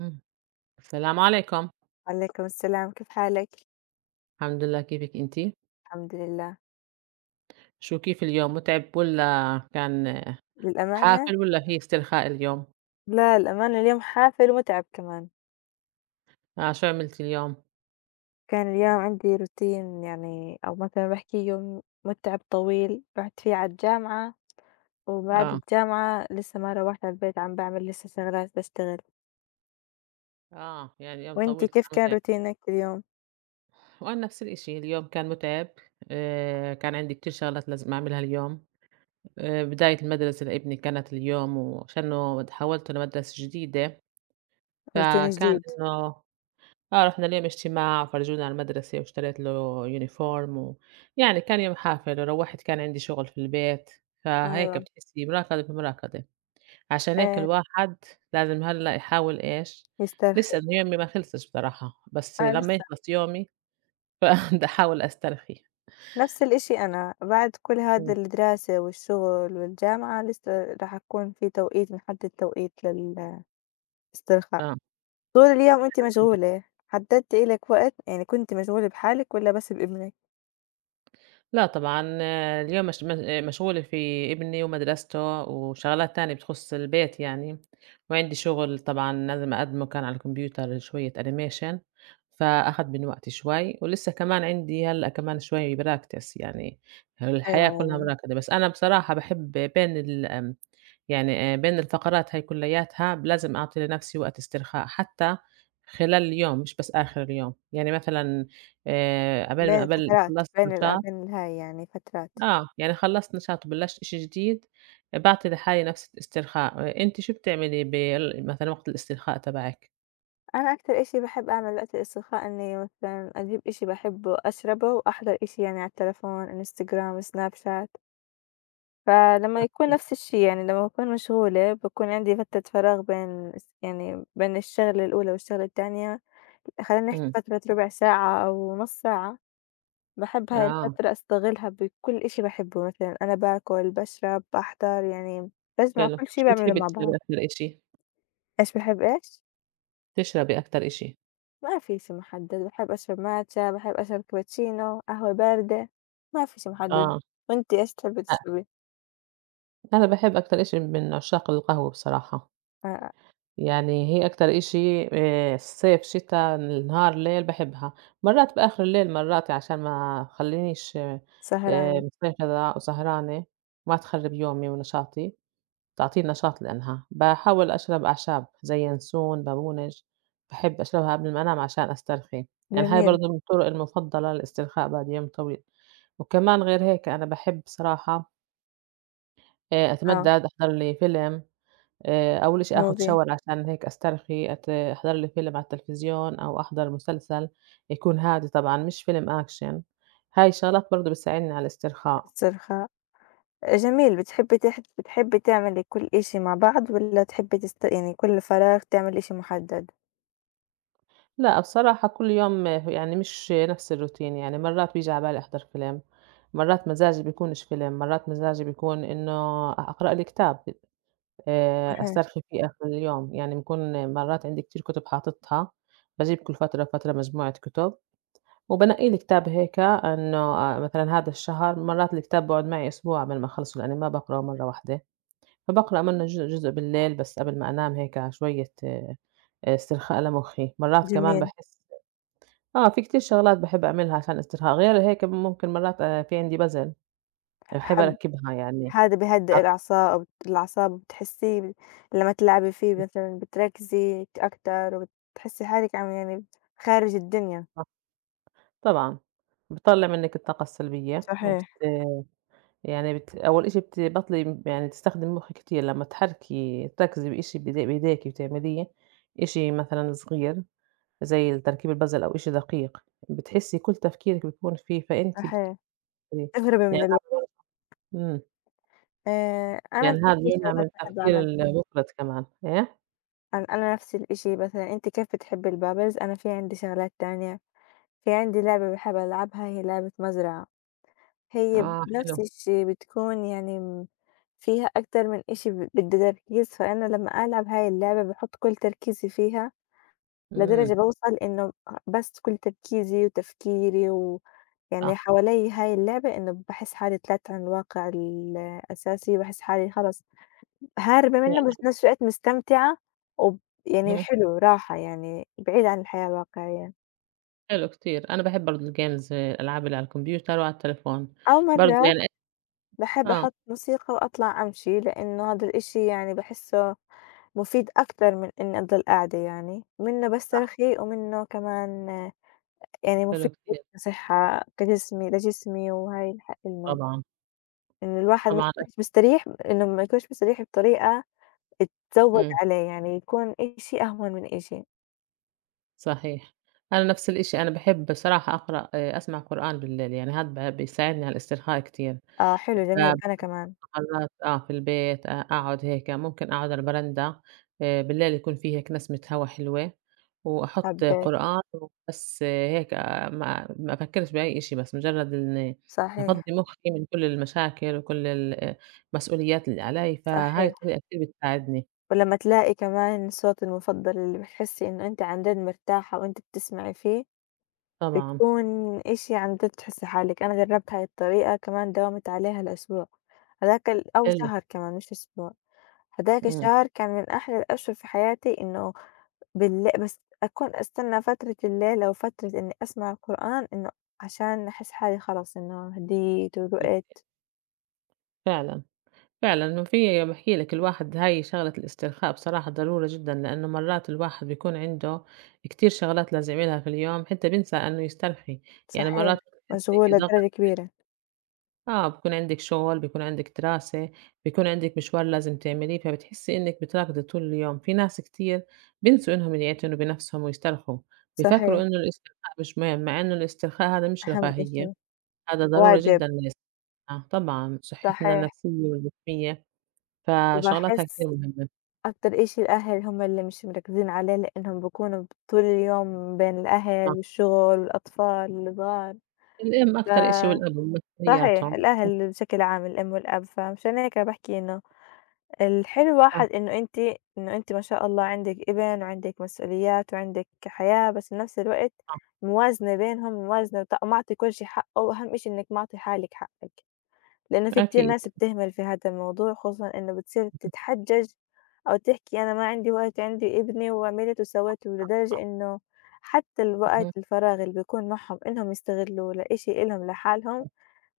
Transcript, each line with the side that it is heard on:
right: إمم. السلام عليكم.
left: عليكم السلام، كيف حالِك؟
right: الحمد لله، كيفِك أنتِ؟
left: الحمد لله،
right: شو كيف اليوم مُتعب والّا كان
left: للأمانة
right: حافل والّا في استرخاء اليوم؟
left: لا للأمانة اليوم حافل ومُتعب كمان،
right: شو عملتِ اليوم؟
left: كان اليوم عندي روتين يعني أو مثلًا باحكي يوم مُتعب طويل، رُحت فيه على الجامعة، وبعد
right: آه،
left: الجامعة لسه ما روّحت على البيت عم باعمل لسه شغلات باشتغل،
right: يعني يوم
left: وأنتِ
right: طويل كان
left: كيف كان
right: مُتعب.
left: روتينِك اليوم؟
right: وأنا نفس الإشي، اليوم كان مُتعب، كان عندي كتير شغلات لازم أعملها اليوم. بداية المدرسة لابني كانت اليوم وعشانه حوّلته لمدرسة جديدة،
left: روتين
right: فكان
left: جديد،
right: إنه رُحنا اليوم اجتماع وفرجونا على المدرسة واشتريت له يونيفورم و يعني كان يوم حافل، روّحت كان عندي شغل في البيت، فهيك
left: أيوه،
right: بتحسّي مراكضة بمراكضة، عشان هيك
left: إيه
right: الواحد لازم هلّأ يحاول إيش،
left: يسترخي،
right: لسه أنا يومي ما خلصش بصراحة، بس
left: آه
right: لمّا
left: لسه،
right: يخلص يومي فباحاول أسترخي.
left: نفس الإشي أنا بعد كل هذا
right: إمم،
left: الدراسة والشغل والجامعة لسه راح أكون في توقيت محدد توقيت لل استرخاء.
right: آه.
left: طول اليوم أنتِ مشغولة، حددتِ إلِك وقت يعني كنتِ مشغولة بحالِك والّا بس بابنِك؟
right: لأ طبعًا، آه، اليوم مش م مشغولة في ابني ومدرسته وشغلات تانية بتخُص البيت يعني، وعندي شغل طبعًا لازم أقدّمه كان على الكمبيوتر شوية animation فأخَد من وقتي شوي، ولسه كمان عندي هلأ كمان شوي practice يعني
left: أيوه
right: الحياة كلّها
left: يعني
right: مراكَدة، بس أنا بصراحة باحب بين ال آمم، بين الفقرات هاي كلّياتها لازم أعطي لنَفْسي وقت استرخاء، حتى خلال اليوم مش بس آخِر اليوم، يعني مثلًا عقبال ما
left: بين
right: عقبال
left: الفترات،
right: خلّصت نشاط
left: بين الهاي يعني فترات.
right: آه، يعني خلّصت نشاط وبلّشت إشي جديد، باعطي لحالي نفس الاسترخاء، أنتِ شو بتعملي بال مثلًا وقت الاسترخاء تبعِك؟
left: أنا أكتر إشي باحب أعمل وقت الاسترخاء إني مثلًا أجيب إشي باحبه أشربه وأحضر إشي يعني على التلفون، إنستجرام، سناب شات، فلمّا يكون
right: اهم،
left: نفس الشي يعني لمّا باكون مشغولة باكون عندي فترة فراغ بين الس يعني بين الشغلة الأولى والشغلة التانية، خلّينا نحكي
right: إمم.
left: فترة ربع ساعة أو نص ساعة. باحب هاي
right: آه،
left: الفترة أستغلها بكل إشي باحبه، مثلًا أنا باكل، باشرب، باحضر، يعني باجمع
right: حلو،
left: كل شي
right: شو
left: باعمله
right: بتحبي
left: مع بعض.
right: تشربي أكتر إشي؟
left: إيش باحب إيش؟
right: تشربي أكتر إشي،
left: ما في إشي محدد، باحب أشرب ماتشا، باحب أشرب كابتشينو، قهوة باردة، ما في إشي محدد.
right: آه،
left: وأنتِ إيش بتحبي
right: أ
left: تشربي؟
right: أنا باحب أكتر إشي من عشاق القهوة بصراحة،
left: آآ
right: يعني هي أكتر إشي، صيف، شتا، نهار، ليل باحبها، مرات بآخر الليل مرات عشان ما خلّينيش
left: سهرانة،
right: مستيقظة وسهرانة، ما تخرب يومي ونشاطي. بتعطيني نشاط لإنها. باحاول أشرب أعشاب زي ينسون، بابونج، باحب أشربها قبل ما أنام عشان أسترخي، يعني هاي
left: جميل،
right: برضه من الطرق المفضلة للاسترخاء بعد يوم طويل، وكمان غير هيك أنا باحب بصراحة
left: آه،
right: أتمدّد، أحضر لي فيلم، أول إشي آخُد
left: movie،
right: shower عشان هيك أسترخي، أحضر لي فيلم على التلفزيون أو أحضر مسلسل يكون هادي طبعًا مش فيلم action، هاي الشغلات برضه بتساعدني على الاسترخاء.
left: استرخاء، جميل. بتحبي تعملي كل إشي مع بعض والّا تحبي تست يعني كل فراغ تعملي إشي محدد؟
right: لأ بصراحة كل يوم يعني مش نفس الروتين، يعني مرات بييجي على بالي أحضر فيلم، مرات مزاجي بيكونش فيلم، مرات مزاجي بيكون إنه أقرأ لي كتاب،
left: صحيح،
right: أسترخي فيه آخر اليوم، يعني بيكون مرات عندي كتير كتب حاططها، باجيب كل فترة فترة مجموعة كتب، وبانقي لي كتاب هيك إنه مثلًا هذا الشهر مرات الكتاب بيقعد معي أسبوع قبل ما أخلصه، لإني ما باقراه مرة واحدة، فباقرأ منه جزء جزء بالليل بس قبل ما أنام هيك شوية استرخاء لمخي، مرات كمان
left: جميل،
right: باحس. في كتير شغلات باحب أعملها عشان استرخاء، غير هيك ممكن مرات في عندي puzzle
left: ح
right: باحب
left: حب
right: أركّبها يعني
left: هذا بيهدّئ
right: حاططها.
left: الأعصاب بتحسّي لمّا تلعبي فيه مثلًا بتركزي أكتر وبتحسّي حالِك عم يعني خارج الدنيا.
right: طبعًا، بتطلّع منِّك الطاقة السلبية وبت
left: صحيح.
right: يعني بت أول إشي بتبطلي يعني تستخدمي مُخِّك كتير لمّا تحركي تركزي بإشي بإيديكِ وتعمليه، إشي مثلًا صغير زي ال تركيب الpuzzle أو إشي دقيق، بتحسّي كل تفكيرِك بيكون فيه، فأنتِ بت
left: صحيح.
right: يعني
left: تهربي من الوقت.
right: إمم،
left: أنا
right: يعني
left: في
right: هذا
left: كتير
right: بيمنع من
left: شغلات باحب
right: التفكير
left: أعملها.
right: المُفرط كمان، إيه؟
left: أنا نفس الإشي مثلًا أنتِ كيف بتحبّي البابلز، أنا في عندي شغلات تانية. في عندي لعبة باحب ألعبها هي لعبة مزرعة. هي
right: آه حلو،
left: بنفس الشي بتكون يعني فيها أكتر من إشي بدّي تركيز، فأنا لمّا ألعب هاي اللعبة باحُط كل تركيزي فيها لدرجة
right: إمم،
left: باوصل إنه بس كل تركيزي وتفكيري ويعني
right: آه.
left: حوالي هاي اللعبة إنه باحس حالي طلعت عن الواقع الأساسي، باحس حالي خلص هاربة منه بس
right: فعلًا،
left: بنفس الوقت مستمتعة وب يعني
right: اهم،
left: حلو راحة يعني بعيد عن الحياة الواقعية،
right: حلو كتير، أنا باحب برضه الgames الألعاب اللي على الكمبيوتر وعلى التليفون،
left: أو
right: برضه
left: مرات
right: يعني
left: باحب
right: آه،
left: أحط موسيقى وأطلع أمشي لإنه هذا الإشي يعني باحسه مفيد أكتر من إني أضل قاعدة يعني، منه
right: صح،
left: بسترخي ومنه كمان يعني
right: حلو
left: مفيد
right: كتير،
left: جدًا صحة كجسمي ده جسمي وهاي لحق النوم،
right: طبعًا،
left: إن الواحد ما
right: طبعًا
left: يكونش مستريح إنه ما يكونش مستريح بطريقة تزوّد
right: إمم،
left: عليه، يعني يكون إشي أهون من إشي،
right: صحيح، أنا نفس الإشي، أنا باحب بصراحة أقرأ. أسمع قرآن بالليل، يعني هاد بيساعدني على الاسترخاء كتير،
left: آه حلو
right: ف
left: جميل أنا كمان
right: خلاص آه، في البيت أقعد هيك ممكن أقعد على البرندا، بالليل يكون في هيك نسمة هوا حلوة، وأحط
left: حبيت،
right: قرآن وبس هيك آه ما أفكّرش بأي إشي بس مجرّد إني
left: صحيح،
right: أفضّي مُخّي من كل المشاكل وكل ال المسؤوليات اللي علي، فهاي
left: صحيح،
right: الطريقة كتير بتساعدني.
left: ولمّا تلاقي كمان الصوت المفضل اللي بتحسي إنه أنتِ عن جد مرتاحة وأنتِ بتسمعي فيه،
right: طبعًا،
left: بيكون إشي عن جد تحسي حالِك، أنا جرّبت هاي الطريقة كمان داومت عليها لأسبوع، هذاك ال أو
right: حلو،
left: شهر كمان مش أسبوع. هدايا
right: إمم،
left: كشهر كان من أحلى الأشهر في حياتي إنه بس أكون أستنى فترة الليل أو فترة إني أسمع القرآن إنه عشان أحس حالي خلاص إنه هديت وروقت،
right: فعلًا. فعلًا وفي باحكي لك الواحد هاي شغلة الاسترخاء بصراحة ضرورة جدًا، لإنه مرات الواحد بيكون عنده كتير شغلات لازم يعملها في اليوم، حتى بينسى إنه يسترخي، يعني مرات
left: صحيح،
right: بتحسي في
left: مشغولة
right: ضغط
left: لدرجة كبيرة،
right: آه، بيكون عندِك شغل، بيكون عندِك دراسة، بيكون عندِك مشوار لازم تعمليه، فبتحسي إنِك بتراكضي طول اليوم، في ناس كتير بينسوا إنهم يعتنوا بنفسهم ويسترخوا،
left: صحيح،
right: بيفكروا إنه الاسترخاء مش مهم، مع إنه الاسترخاء هذا مش
left: أهم
right: رفاهية،
left: إشي،
right: هذا ضرورة
left: واجب،
right: جدًا لصحة طبعًا صحتنا
left: صحيح،
right: النفسية والجسمية. فشغلاتها كتير
left: وباحس
right: مهمة،
left: أكتر إشي الأهل هم اللي مش مركزين عليه لإنهم بيكونوا طول اليوم بين الأهل
right: صح،
left: والشغل والأطفال الصغار،
right: الأم
left: ف
right: أكتر إشي والأب
left: صحيح
right: ومسؤولياتهم،
left: الأهل بشكل عام الأم والأب، فمشان هيك باحكي إنه الحلو
right: صح،
left: واحد إنه أنتِ ما شاء الله عندِك ابن وعندِك مسؤوليات وعندِك حياة، بس بنفس الوقت
right: صح،
left: موازنة بينهم، موازنة معطي كل شي حقه، وأهم إشي إنِك معطي حالِك حقِك، لإنه في كتير
right: أكيد،
left: ناس بتهمل في هذا الموضوع، خصوصًا إنه بتصير تتحجج أو تحكي أنا ما عندي وقت، عندي ابني وعملت وسويت، ولدرجة إنه حتى الوقت
right: اهم،
left: الفراغ اللي بيكون معهم إنهم يستغلوه لإشي إلهم لحالهم،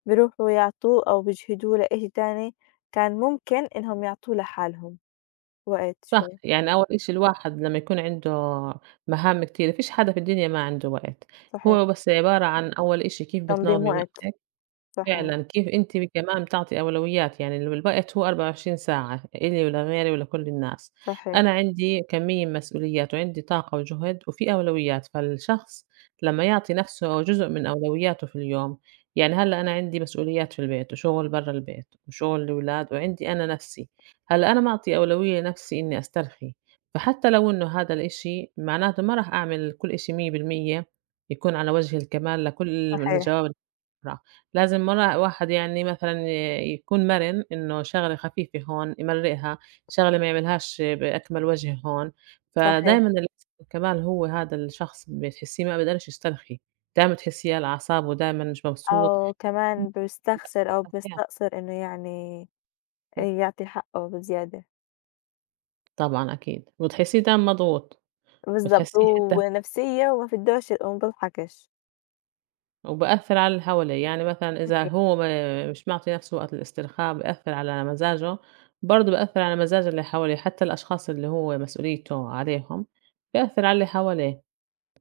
left: بيروحوا يعطوه أو بيجهدوه لإشي تاني كان ممكن إنهم يعطوه لحالهم. وقت
right: صح،
left: شوية،
right: يعني أول إشي الواحد لمّا يكون عنده مهام كتير فيش حدا في الدنيا ما عنده وقت،
left: صحيح،
right: هو بس عبارة عن أول إشي كيف
left: تنظيم
right: بتنظمي
left: وقت،
right: وقتِك
left: صحيح،
right: فعلًا، كيف أنتِ كمان بتعطي أولويات، يعني ال الوقت هو 24 ساعة، إلي ولغيري ولكل الناس.
left: صحيح،
right: أنا عندي كمية من مسؤوليات وعندي طاقة وجهد وفي أولويات، فالشخص لمّا يعطي نفسه جزء من أولوياته في اليوم، يعني هلأ أنا عندي مسؤوليات في البيت وشغل برّا البيت وشغل الولاد وعندي أنا نفسي، هلأ أنا معطية أولوية لنفسي إني أسترخي، فحتى لو إنه هذا الإشي معناته ما راح أعمل كل إشي 100% يكون على وجه الكمال لكل
left: صحيح،
right: الجواب لازم مرّة واحد يعني مثلًا يكون مَرِن إنه شغلة خفيفة هون يمرّقها، شغلة ما يعملهاش بأكمل وجه هون،
left: صحيح،
right: فدايمًا اللي بيكسب الكمال هو هذا الشخص بتحسّيه ما بيقدرش يسترخي، دايمًا بتحسّيه على أعصابه، دايمًا مش مبسوط.
left: أو كمان بيستخسر أو بيستقصر إنه يعني
right: إمم.
left: يعطي حقه بزيادة،
right: طبعًا أكيد، وتحسّيه دايمًا مضغوط،
left: بالضبط،
right: بتحسّيه حتى
left: ونفسية وما فدّوش وما بيضحكش،
right: وبأثّر على اللي حواليه، يعني مثلًا إذا
left: أكيد،
right: هو ما مش معطي نَفْسه وقت الاسترخاء بأثّر على مزاجه، برضه بأثّر على مزاج اللي حواليه، حتى الأشخاص اللي هو مسؤوليته عليهم بأثّر على اللي حواليه.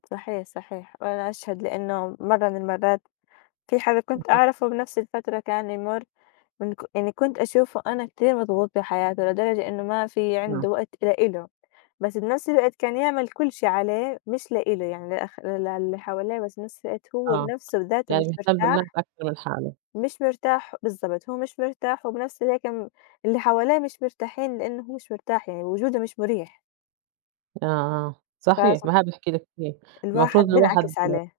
left: صحيح، صحيح، وأنا أشهد لإنه مرّة من المرّات في حدا كنت أعرفه بنفس الفترة كان يمُر من ك يعني كنت أشوفه أنا كتير مضغوط بحياته لدرجة إنه ما في
right: اهم.
left: عنده وقت لإله. بس بنفس الوقت كان يعمل كل شي عليه مش لإله، يعني للي حواليه، بس بنفس الوقت
right: آه،
left: هو
right: آه،
left: بنفسه بذاته
right: يعني
left: مش
right: بيهتم
left: مرتاح،
right: بالناس أكتر من حاله.
left: مش مرتاح بالضبط، هو مش مرتاح وبنفس الوقت اللي حواليه مش مرتاحين لإنه هو مش مرتاح، يعني وجوده مش مريح،
right: صحيح،
left: فسب
right: ما هذا باحكي لِك فيه،
left: الواحد
right: المفروض الواحد
left: بينعكس عليه،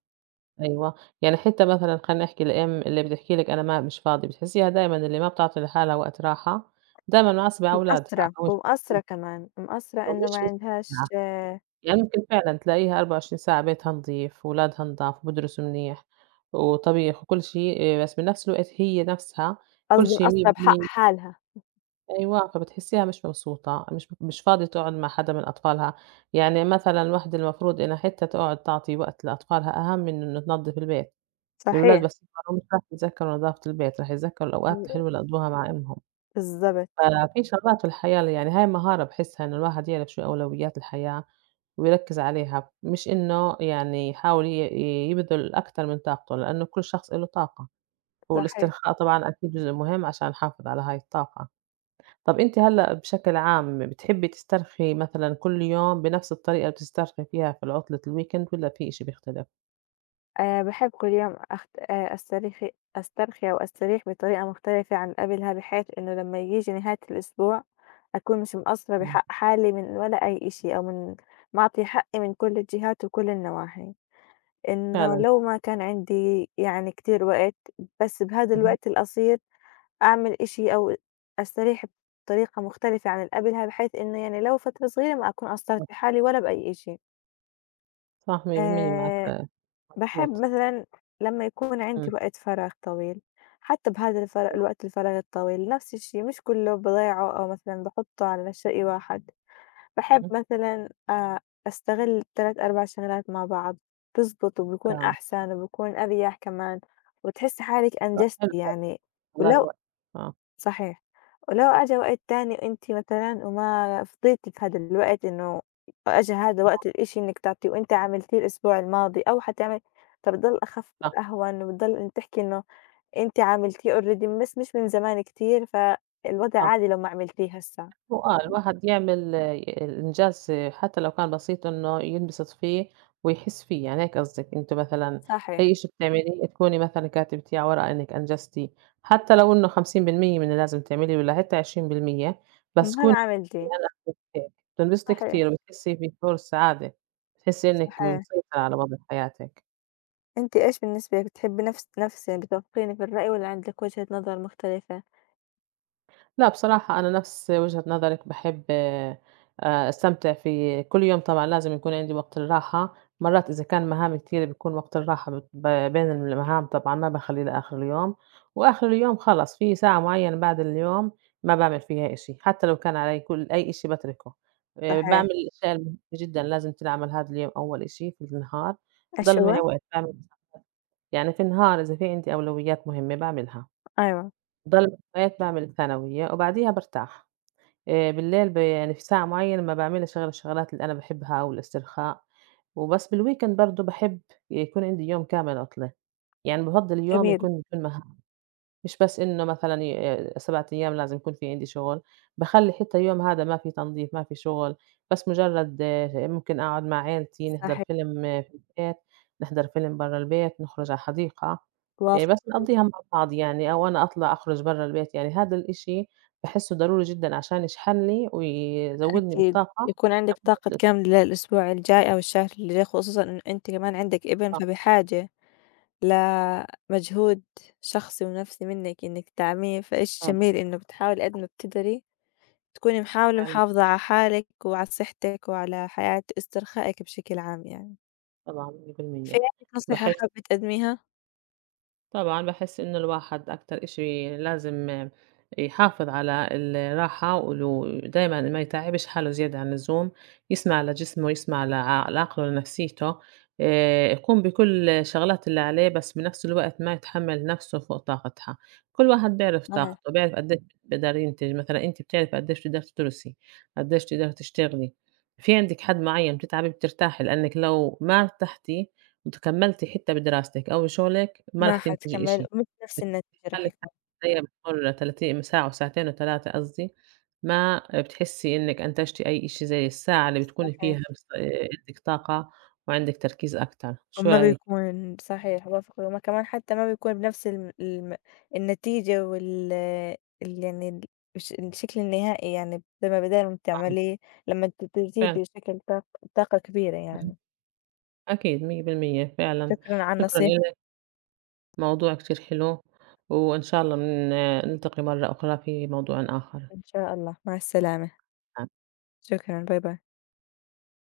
right: أيوه، يعني حتى مثلًا خلّيني أحكي الأم اللي بتحكي لِك أنا ما مش فاضي، بتحسّيها دايمًا اللي ما بتعطي لحالها وقت راحة دايمًا معصبة على أولادها
left: مقصّرة
right: أو مش
left: ومقصّرة
right: موجودة
left: كمان، مقصّرة إنه
right: ومش
left: ما عندهاش
right: مستمتعة. يعني ممكن فعلًا تلاقيها 24 ساعة بيتها نضيف، ولادها نضاف، وبيدرسوا منيح، وطبيخ وكل شيء، إيه، بس بنفس الوقت هي نفسها كل
left: قصدي
right: شيء
left: مقصّرة بحق
right: 100%
left: حالها،
right: أيوه، فبتحسيها مش مبسوطة، مش فاضية تقعد مع حدا من أطفالها، يعني مثلًا الوحدة المفروض إنها حتى تقعد تعطي وقت لأطفالها أهم من إنه تنضف البيت، الولاد
left: صحيح،
right: بس يكبروا مش راح يتذكروا نضافة البيت، راح يتذكروا الأوقات الحلوة اللي قضوها مع أمهم.
left: بالضبط،
right: ففي شغلات في الحياة ل يعني هاي مهارة باحسها إنه الواحد يعرف شو أولويات الحياة، ويركّز عليها، مش إنه يعني يحاول ي ي يبذل أكتر من طاقته، لإنه كل شخص إله طاقة،
left: صحيح.
right: والاسترخاء طبعًا أكيد جزء مهم عشان نحافظ على هاي الطاقة. طَب أنتِ هلأ بشكل عام بتحبّي تسترخي مثلًا كل يوم بنفس الطريقة اللي بتسترخي فيها في العطلة الweekend والّا في إشي بيختلف؟
left: باحب كل يوم أخت أسترخي أو أستريح بطريقة مختلفة عن قبلها، بحيث إنه لمّا ييجي نهاية الأسبوع أكون مش مقصّرة
right: إمم،
left: بحق حالي من ولا أي شيء، أو من معطية حقي من كل الجهات وكل النواحي، إنه
right: فعلًا،
left: لو ما كان عندي يعني كتير وقت، بس بهذا
right: اهم،
left: الوقت القصير أعمل إشي أو أستريح بطريقة مختلفة عن اللي قبلها، بحيث إنه يعني لو فترة صغيرة ما أكون قصّرت
right: صح،
left: بحالي ولا بأي إشي.
right: صح 100%
left: آآ
right: معاك
left: باحب
right: مضبوط،
left: مثلًا لمّا يكون عندي
right: إمم،
left: وقت فراغ طويل، حتى بهذا
right: صح،
left: الوقت الفراغ الطويل نفس الشي مش كله باضيعه أو مثلًا باحطه على شيء واحد، باحب
right: اهم،
left: مثلًا أستغل 3، 4 شغلات مع بعض، بيزبط وبيكون
right: آه،
left: أحسن وبيكون أريح كمان، وبتحسّي حالِك
right: صح
left: أنجزتِ
right: حلو فعلًا،
left: يعني،
right: لا
left: ولو
right: الوقت، آه،
left: صحيح، ولو أجا وقت تاني أنتِ مثلًا وما فضيتِ في هادا الوقت إنه أجا هادا وقت الإشي إنِّك تعطيه وأنتِ عملتيه الأسبوع الماضي أو حتعمل فبتضل أخف
right: صح،
left: أهون وبتضل إن تحكي إنه أنتِ عملتيه already بس مش من زمان كتير فالوضع
right: صح.
left: عادي لو ما عملتيه هسّه،
right: الواحد يعمل إنجاز حتى لو كان بسيط إنه ينبسط فيه ويحس فيه، يعني هيك قصدِك أنتِ مثلًا أي
left: صحيح،
right: إشي بتعمليه تكوني مثلًا كاتبتيه على ورقة إنِّك أنجزتيه، حتى لو إنه 50% من اللي لازم تعمليه والّا حتى 20% بس
left: المهم
right: تكوني
left: عملتيه،
right: أنا عملت هيك بتنبسطي
left: صحيح،
right: كتير وبتحسي بشعور السعادة، بتحسي إنِّك
left: صحيح،
right: مسيطرة على وضع حياتِك.
left: أنتِ إيش بالنسبة لِك بتحبي نفسِك بتوافقيني في الرأي والّا عندِك وجهة نظر مختلفة؟
right: لأ بصراحة أنا نفس وجهة نظرِك، باحب أستمتع في كل يوم طبعًا لازم يكون عندي وقت الراحة، مرات إذا كان مهام كتير بيكون وقت الراحة بت ب بين المهام طبعًا ما باخلّيه لآخر اليوم، وآخر اليوم خلص في ساعة معيّنة بعد اليوم ما باعمل فيها إشي، حتى لو كان علي كل أي إشي باتركه،
left: صحيح،
right: باعمل الأشياء المهمة جدًا لازم تنعمل هذا اليوم أول إشي في النهار،
left: إيش
right: ضل معي
left: هو؟
right: وقت باعمل يعني في النهار إذا في عندي أولويات مهمة باعملها،
left: أيوه،
right: ضل معي وقت باعمل الثانوية وبعديها بارتاح. بالليل يعني في ساعة معيّنة ما باعملش غير الشغلات اللي أنا باحبها أو الاسترخاء، وبس بالweekend برضه باحب يكون عندي يوم كامل عُطلة، يعني بافضّل يوم
left: جميل،
right: يكون بدون مها مش بس إنه مثلًا 7 أيام لازم يكون في عندي شغل، باخلّي حتى يوم هذا ما في تنظيف، ما في شغل، بس مجرد ممكن أقعد مع عيلتي، نحضر
left: صحيح،
right: فيلم في البيت، نحضر فيلم برّا البيت، نخرج على حديقة، بس
left: وافقة.
right: نقضّيها مع بعض يعني أو أنا أطلع أخرج برّا البيت، يعني هذا الإشي باحسّه ضروري جدًا عشان يشحن لي ويزوّدني
left: أكيد،
right: بالطاقة
left: يكون عندِك طاقة
right: لمدة
left: كاملة للأسبوع الجاي أو الشهر اللي جاي، خصوصًا إنه أنتِ كمان عندك ابن،
right: الأسبوع،
left: فبحاجة لمجهود شخصي ونفسي منِك إنِك تدعميه، فإشي
right: طبعًا،
left: جميل إنه بتحاولي قد ما بتقدري تكوني محاولة
right: فعلًا،
left: محافظة على حالِك وعلى صحتِك وعلى حياة استرخائِك بشكل عام يعني.
right: طبعًا
left: في
right: 100%
left: عندِك نصيحة
right: باحس
left: حابة تقدميها؟
right: طبعًا باحس إنه الواحد أكتر إشي لازم يحافظ على الراحة وإنه دايمًا ما يتعبش حاله زيادة عن اللزوم، يسمع لجسمه، يسمع لعقله، لنفسيته، يقوم بكل الشغلات اللي عليه بس بنفس الوقت ما يتحمّل نفسه فوق طاقتها، كل واحد بيعرف
left: صحيح.
right: طاقته، بيعرف قديش بيقدر ينتج، مثلًا أنتِ بتعرفي قديش بتقدري تدرسي، قديش بتقدري تشتغلي، في عندِك حد معين بتتعبي بترتاحي، لأنِك لو ما ارتحتِ أنتِ كمّلتِ حتّة بدراستِك، أوي شغلِك ما
left: ما
right: رح تنتجي
left: حتكمّلي
right: إشي،
left: ومش نفس النتيجة رح
right: خلِّك
left: يكون،
right: زي ما بتقول تلاتي ساعة وساعتين و3 قصدي، ما بتحسّي إنِّك أنتجتِ أي إشي زي الساعة اللي بتكوني
left: صحيح.
right: فيها بس عندِك طاقة وعندِك تركيز أكتر، شو
left: ما
right: رأيِك؟
left: بيكون صحيح، باوافقِك، وما كمان حتى ما بيكون بنفس الم الم النتيجة وال ال يعني ال الش الشكل النهائي يعني زي ما بدال ما
right: آه،
left: بتعمليه لمّا بتيجي
right: فعلًا،
left: بشكل طاقة كبيرة
right: اهم،
left: يعني.
right: أكيد 100% فعلًا،
left: شكرًا على
right: شكرًا
left: النصيحة
right: إلِك، موضوع كتير حلو، وإن شاء الله من نلتقي مرّة أخرى في موضوع آخر.
left: إن شاء الله، مع السلامة، شكرًا، باي باي.